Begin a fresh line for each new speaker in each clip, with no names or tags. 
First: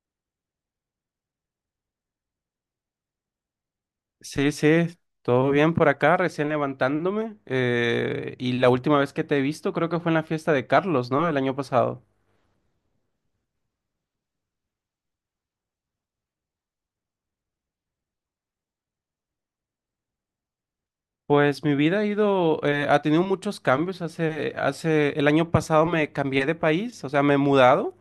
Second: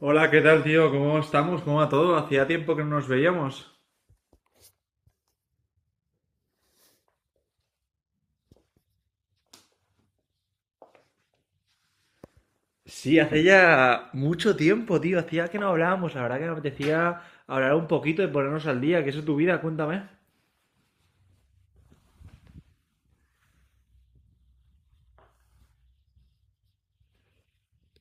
Hola, ¿qué tal, tío? ¿Cómo estamos? ¿Cómo va todo? Hacía tiempo que no nos veíamos.
Sí, sí, todo bien por acá, recién levantándome. Y la última vez que te he visto creo que fue en la fiesta de Carlos, ¿no? El año pasado.
Sí, hace ya mucho tiempo, tío. Hacía que no hablábamos. La verdad que me apetecía hablar un poquito y ponernos al día. ¿Qué es de tu vida? Cuéntame.
Pues mi vida ha ido, ha tenido muchos cambios. El año pasado me cambié de país, o sea, me he mudado.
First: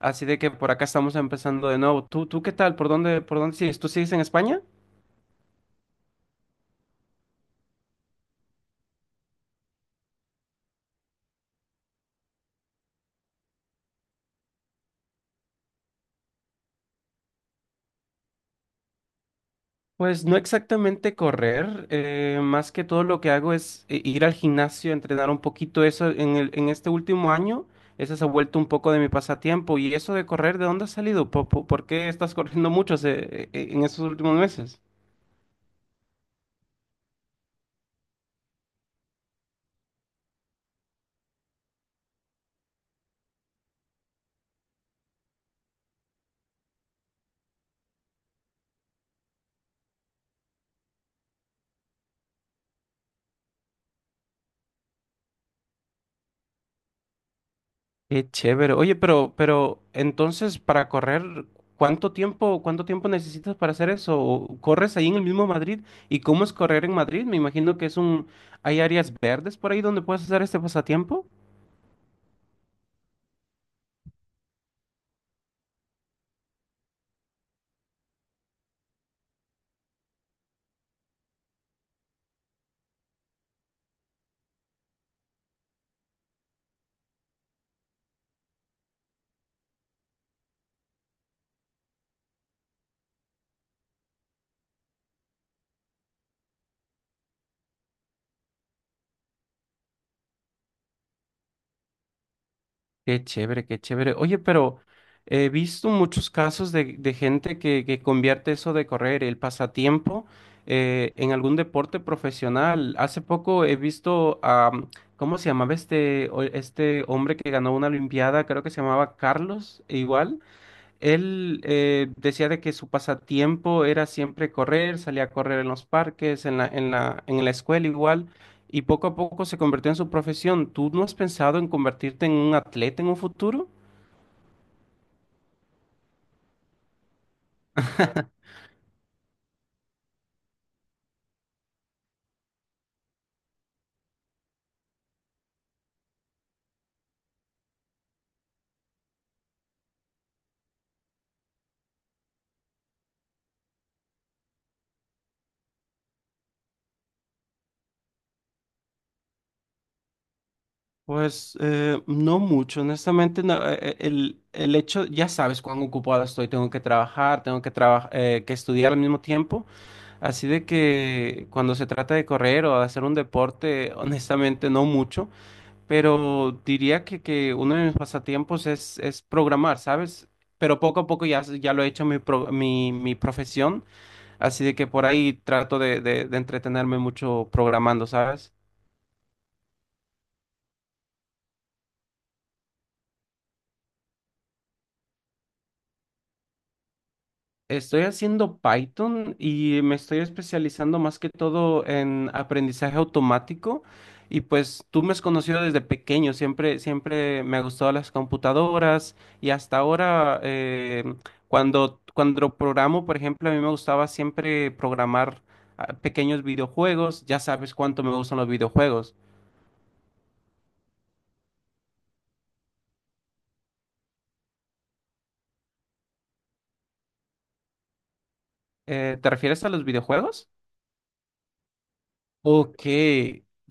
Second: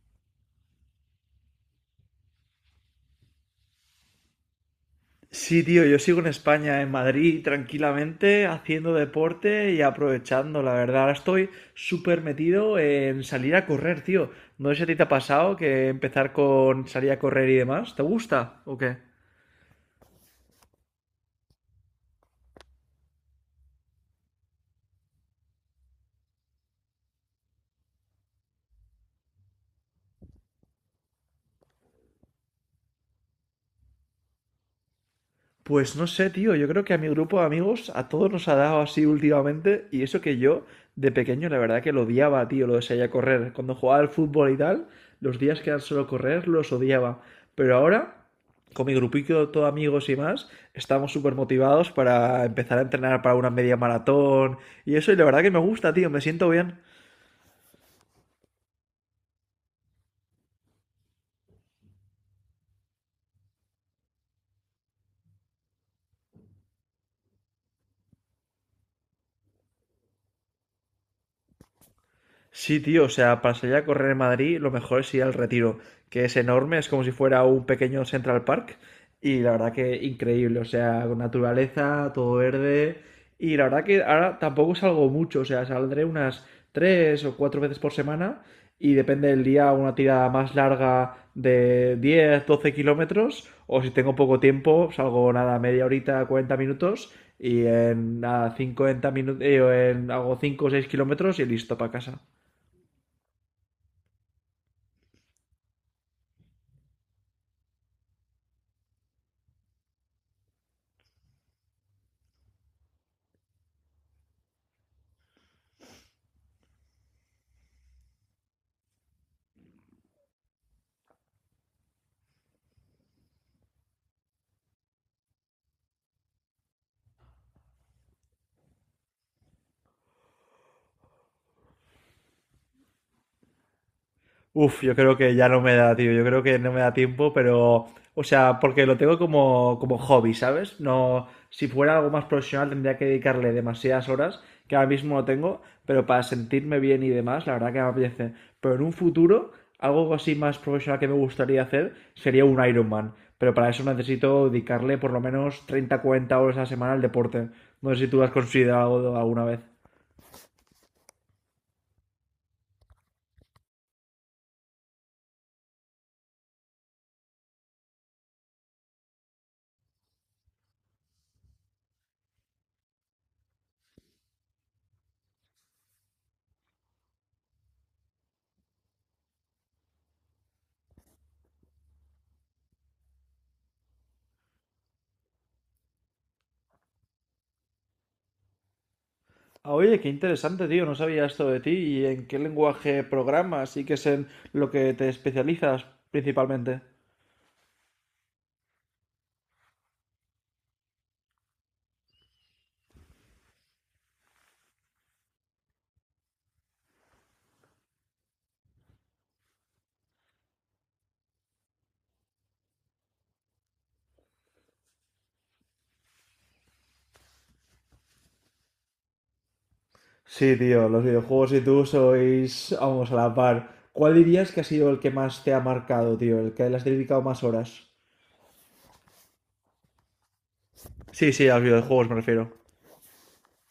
Así de que por acá estamos empezando de nuevo. ¿Tú qué tal? ¿Por dónde sigues? ¿Tú sigues en España?
Sí, tío, yo sigo en España, en Madrid, tranquilamente, haciendo deporte y aprovechando. La verdad, ahora estoy súper metido en salir a correr, tío. No sé si a ti te ha pasado que empezar con salir a correr y demás. ¿Te gusta o qué?
Pues no exactamente correr, más que todo lo que hago es ir al gimnasio, entrenar un poquito eso. En este último año, eso se ha vuelto un poco de mi pasatiempo. ¿Y eso de correr, de dónde ha salido? Por qué estás corriendo mucho en estos últimos meses?
Pues no sé, tío, yo creo que a mi grupo de amigos a todos nos ha dado así últimamente, y eso que yo de pequeño la verdad que lo odiaba, tío, lo de salir a correr. Cuando jugaba al fútbol y tal, los días que eran solo correr los odiaba. Pero ahora, con mi grupito de todo amigos y más, estamos súper motivados para empezar a entrenar para una media maratón y eso, y la verdad que me gusta, tío, me siento bien.
Qué chévere. Oye, pero entonces para correr, ¿cuánto tiempo necesitas para hacer eso? ¿O ¿Corres ahí en el mismo Madrid? ¿Y cómo es correr en Madrid? Me imagino que hay áreas verdes por ahí donde puedes hacer este pasatiempo.
Sí, tío, o sea, para salir a correr en Madrid, lo mejor es ir al Retiro, que es enorme, es como si fuera un pequeño Central Park, y la verdad que increíble, o sea, con naturaleza, todo verde, y la verdad que ahora tampoco salgo mucho, o sea, saldré unas tres o cuatro veces por semana, y depende del día, una tirada más larga de 10, 12 kilómetros, o si tengo poco tiempo, salgo nada, media horita, 40 minutos, y en nada, 50 minutos, hago 5 o 6 kilómetros y listo para casa.
Qué chévere, qué chévere. Oye, pero he visto muchos casos de gente que convierte eso de correr, el pasatiempo, en algún deporte profesional. Hace poco he visto a, ¿cómo se llamaba este hombre que ganó una olimpiada? Creo que se llamaba Carlos, igual. Él decía de que su pasatiempo era siempre correr, salía a correr en los parques, en en la escuela igual, y poco a poco se convirtió en su profesión. ¿Tú no has pensado en convertirte en un atleta en un futuro?
Uf, yo creo que ya no me da, tío. Yo creo que no me da tiempo, pero. O sea, porque lo tengo como hobby, ¿sabes? No. Si fuera algo más profesional tendría que dedicarle demasiadas horas, que ahora mismo no tengo, pero para sentirme bien y demás, la verdad que me apetece. Pero en un futuro, algo así más profesional que me gustaría hacer sería un Ironman. Pero para eso necesito dedicarle por lo menos 30, 40 horas a la semana al deporte. No sé si tú has considerado alguna vez.
Pues no mucho, honestamente, no, el hecho, ya sabes cuán ocupada estoy, tengo que trabajar, tengo que, que estudiar al mismo tiempo, así de que cuando se trata de correr o de hacer un deporte, honestamente no mucho. Pero diría que uno de mis pasatiempos es programar, ¿sabes? Pero poco a poco ya, ya lo he hecho mi profesión, así de que por ahí trato de entretenerme mucho programando, ¿sabes?
Ah, oye, qué interesante, tío. No sabía esto de ti. ¿Y en qué lenguaje programas y qué es en lo que te especializas principalmente?
Estoy haciendo Python y me estoy especializando más que todo en aprendizaje automático. Y pues tú me has conocido desde pequeño, siempre me ha gustado las computadoras y hasta ahora cuando programo, por ejemplo, a mí me gustaba siempre programar ah, pequeños videojuegos. Ya sabes cuánto me gustan los videojuegos.
Sí, tío, los videojuegos y tú sois, vamos, a la par. ¿Cuál dirías que ha sido el que más te ha marcado, tío? ¿El que le has dedicado más horas?
¿Eh, te refieres a los videojuegos?
Sí, sí, a los videojuegos me refiero.
Ok,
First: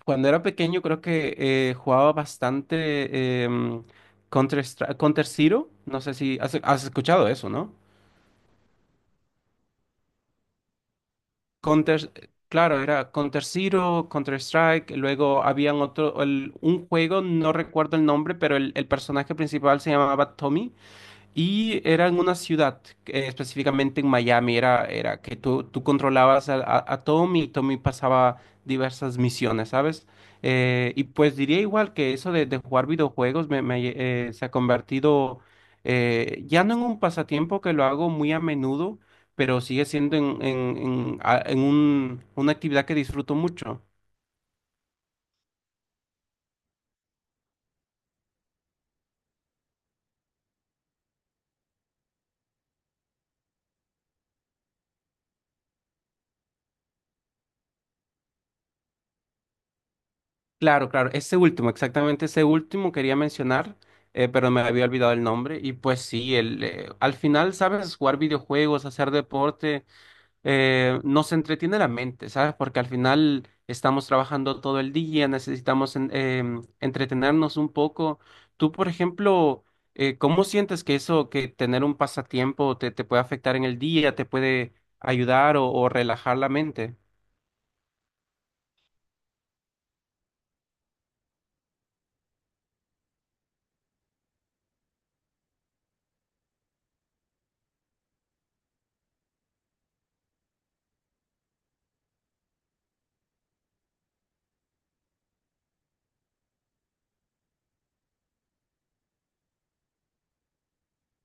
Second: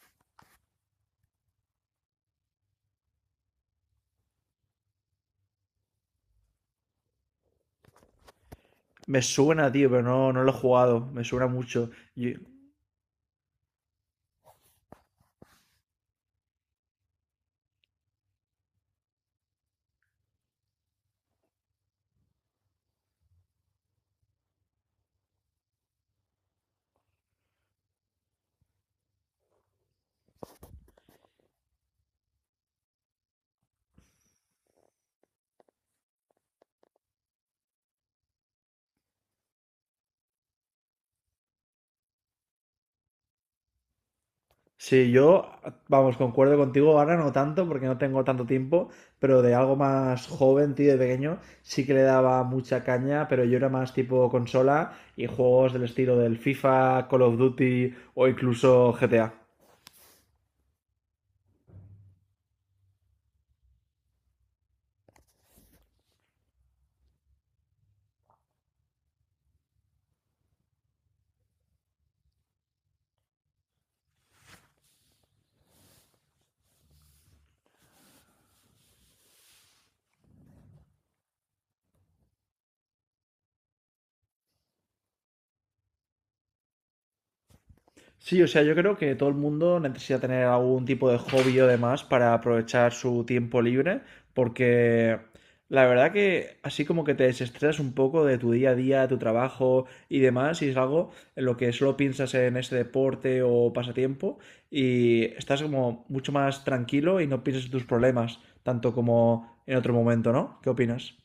cuando era pequeño creo que jugaba bastante Counter, Counter Zero, no sé si has escuchado eso, ¿no?
Me suena, tío, pero no, no lo he jugado. Me suena mucho.
Counter, claro, era Counter Zero, Counter Strike, luego habían otro, un juego, no recuerdo el nombre, pero el personaje principal se llamaba Tommy. Y era en una ciudad, específicamente en Miami, era que tú controlabas a, a Tommy, y Tommy pasaba diversas misiones, ¿sabes? Y pues diría igual que eso de jugar videojuegos se ha convertido ya no en un pasatiempo que lo hago muy a menudo, pero sigue siendo en, a- en un- una actividad que disfruto mucho.
Sí, yo, vamos, concuerdo contigo, ahora no tanto porque no tengo tanto tiempo, pero de algo más joven, tío, de pequeño, sí que le daba mucha caña, pero yo era más tipo consola y juegos del estilo del FIFA, Call of Duty o incluso GTA.
Claro, claro, ese último, exactamente ese último quería mencionar, pero me había olvidado el nombre. Y pues sí, al final, ¿sabes? Jugar videojuegos, hacer deporte, nos entretiene la mente, ¿sabes? Porque al final estamos trabajando todo el día, necesitamos entretenernos un poco. Tú, por ejemplo, ¿cómo sientes que eso, que tener un pasatiempo te puede afectar en el día, te puede ayudar o relajar la mente?
Sí, o sea, yo creo que todo el mundo necesita tener algún tipo de hobby o demás para aprovechar su tiempo libre, porque la verdad que así como que te desestresas un poco de tu día a día, tu trabajo y demás, y es algo en lo que solo piensas en ese deporte o pasatiempo y estás como mucho más tranquilo y no piensas en tus problemas, tanto como en otro momento, ¿no? ¿Qué opinas?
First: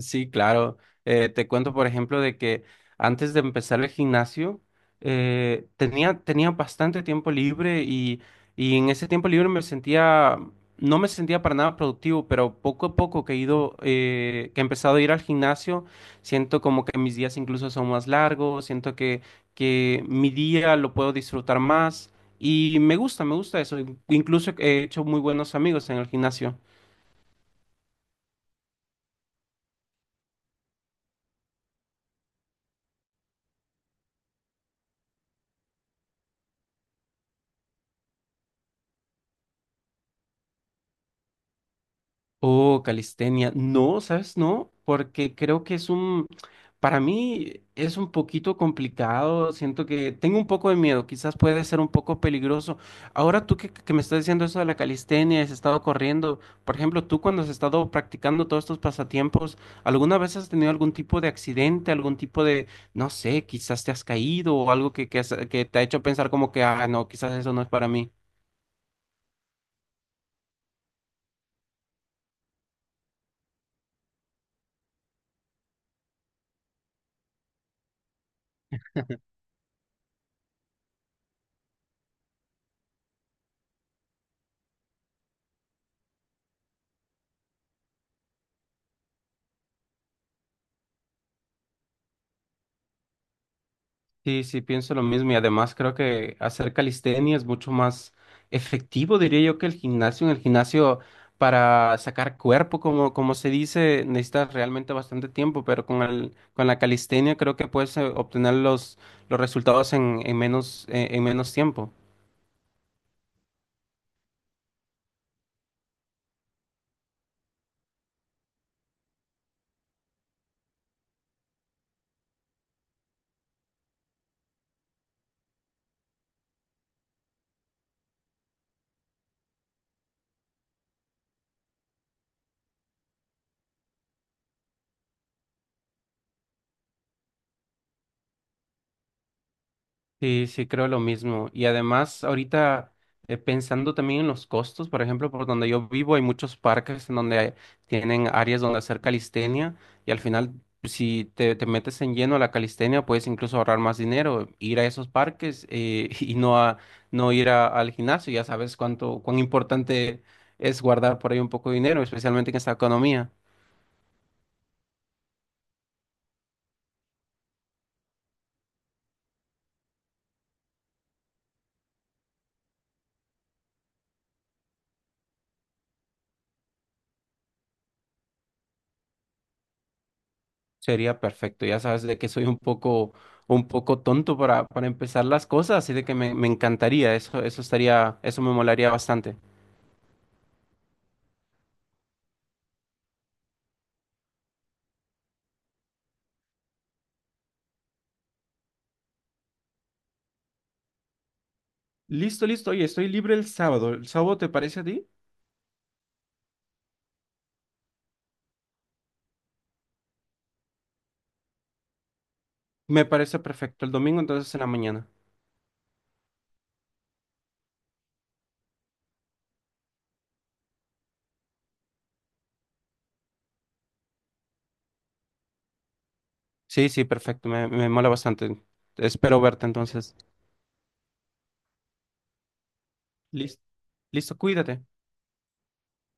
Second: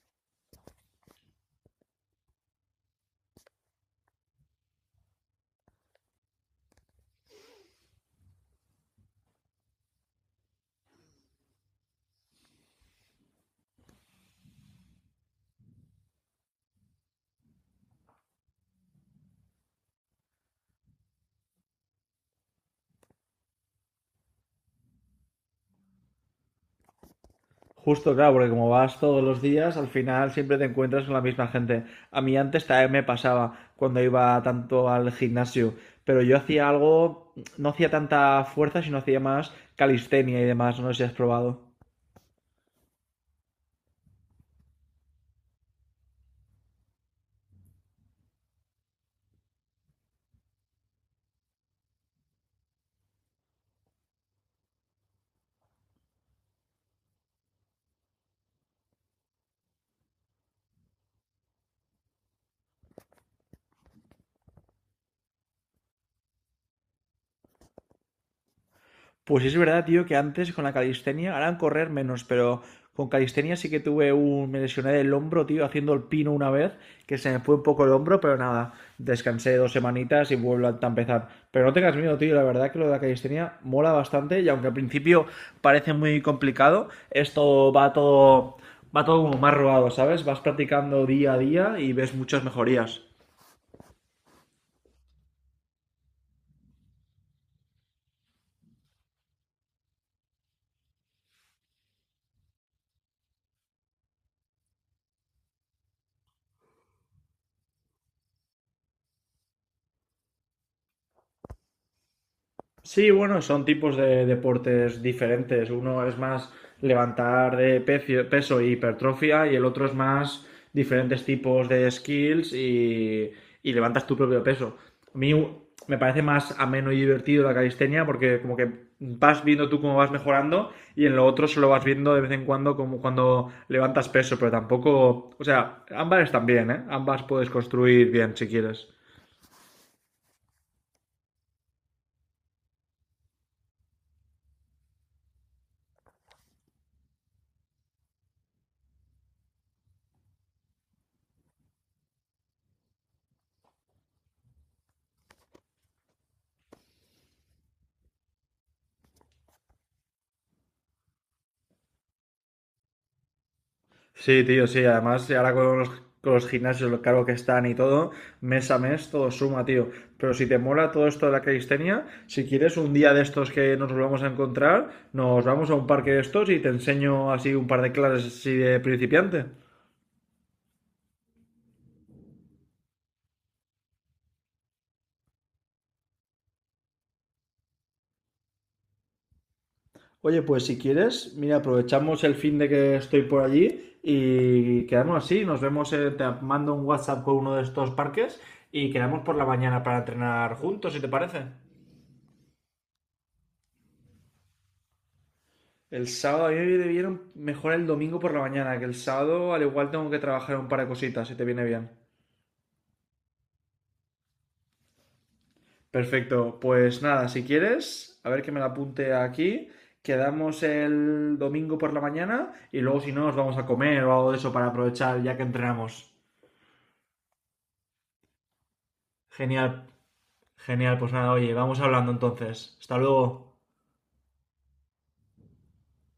Sí, claro. Te cuento, por ejemplo, de que antes de empezar el gimnasio, tenía bastante tiempo libre y en ese tiempo libre me sentía, no me sentía para nada productivo, pero poco a poco que he ido, que he empezado a ir al gimnasio, siento como que mis días incluso son más largos, siento que mi día lo puedo disfrutar más y me gusta eso. Incluso he hecho muy buenos amigos en el gimnasio.
Justo, claro, porque como vas todos los días, al final siempre te encuentras con la misma gente. A mí antes también me pasaba cuando iba tanto al gimnasio, pero yo hacía algo, no hacía tanta fuerza, sino hacía más calistenia y demás, no sé si has probado.
Oh, calistenia. No, ¿sabes? No, porque creo que para mí es un poquito complicado. Siento que tengo un poco de miedo, quizás puede ser un poco peligroso. Ahora tú que me estás diciendo eso de la calistenia, has estado corriendo, por ejemplo, tú cuando has estado practicando todos estos pasatiempos, ¿alguna vez has tenido algún tipo de accidente, algún tipo de, no sé, quizás te has caído o algo que te ha hecho pensar como que, ah, no, ¿quizás eso no es para mí?
Pues es verdad, tío, que antes con la calistenia, ahora correr menos, pero con calistenia sí que tuve un... Me lesioné del hombro, tío, haciendo el pino una vez, que se me fue un poco el hombro, pero nada, descansé dos semanitas y vuelvo a empezar. Pero no tengas miedo, tío, la verdad que lo de la calistenia mola bastante, y aunque al principio parece muy complicado, Va todo como más robado, ¿sabes? Vas practicando día a día y ves muchas mejorías.
Sí, sí, pienso lo mismo y además creo que hacer calistenia es mucho más efectivo, diría yo, que el gimnasio. En el gimnasio para sacar cuerpo, como, como se dice, necesitas realmente bastante tiempo, pero con con la calistenia creo que puedes obtener los resultados en menos tiempo.
Sí, bueno, son tipos de deportes diferentes. Uno es más levantar peso y hipertrofia, y el otro es más diferentes tipos de skills y levantas tu propio peso. A mí me parece más ameno y divertido la calistenia, porque como que vas viendo tú cómo vas mejorando, y en lo otro solo vas viendo de vez en cuando, como cuando levantas peso, pero tampoco, o sea, ambas están bien, ¿eh? Ambas puedes construir bien si quieres.
Sí, sí, creo lo mismo. Y además, ahorita pensando también en los costos, por ejemplo, por donde yo vivo hay muchos parques en donde tienen áreas donde hacer calistenia y al final, pues, si te metes en lleno a la calistenia, puedes incluso ahorrar más dinero, ir a esos parques y no, a, no ir al gimnasio. Ya sabes cuánto, cuán importante es guardar por ahí un poco de dinero, especialmente en esta economía.
Sí, tío, sí, además ahora con los gimnasios, lo caro que están y todo, mes a mes todo suma, tío. Pero si te mola todo esto de la calistenia, si quieres un día de estos que nos volvamos a encontrar, nos vamos a un parque de estos y te enseño así un par de clases así de principiante.
Sería perfecto, ya sabes de que soy un poco tonto para empezar las cosas, así de que me encantaría, eso estaría, eso me molaría bastante.
Oye, pues si quieres, mira, aprovechamos el fin de que estoy por allí y quedamos así, nos vemos, te mando un WhatsApp con uno de estos parques y quedamos por la mañana para entrenar juntos, si te parece.
Listo, listo, oye, estoy libre el sábado. ¿El sábado te parece a ti?
El sábado, a mí me debieron mejor el domingo por la mañana, que el sábado al igual tengo que trabajar un par de cositas, si te viene bien.
Me parece perfecto. El domingo entonces en la mañana.
Perfecto, pues nada, si quieres, a ver que me la apunte aquí. Quedamos el domingo por la mañana, y luego si no nos vamos a comer o algo de eso para aprovechar ya que entrenamos.
Sí, sí, perfecto, me mola bastante. Espero verte
Genial,
entonces.
genial, pues nada, oye, vamos hablando entonces. Hasta luego.
Listo, listo, cuídate.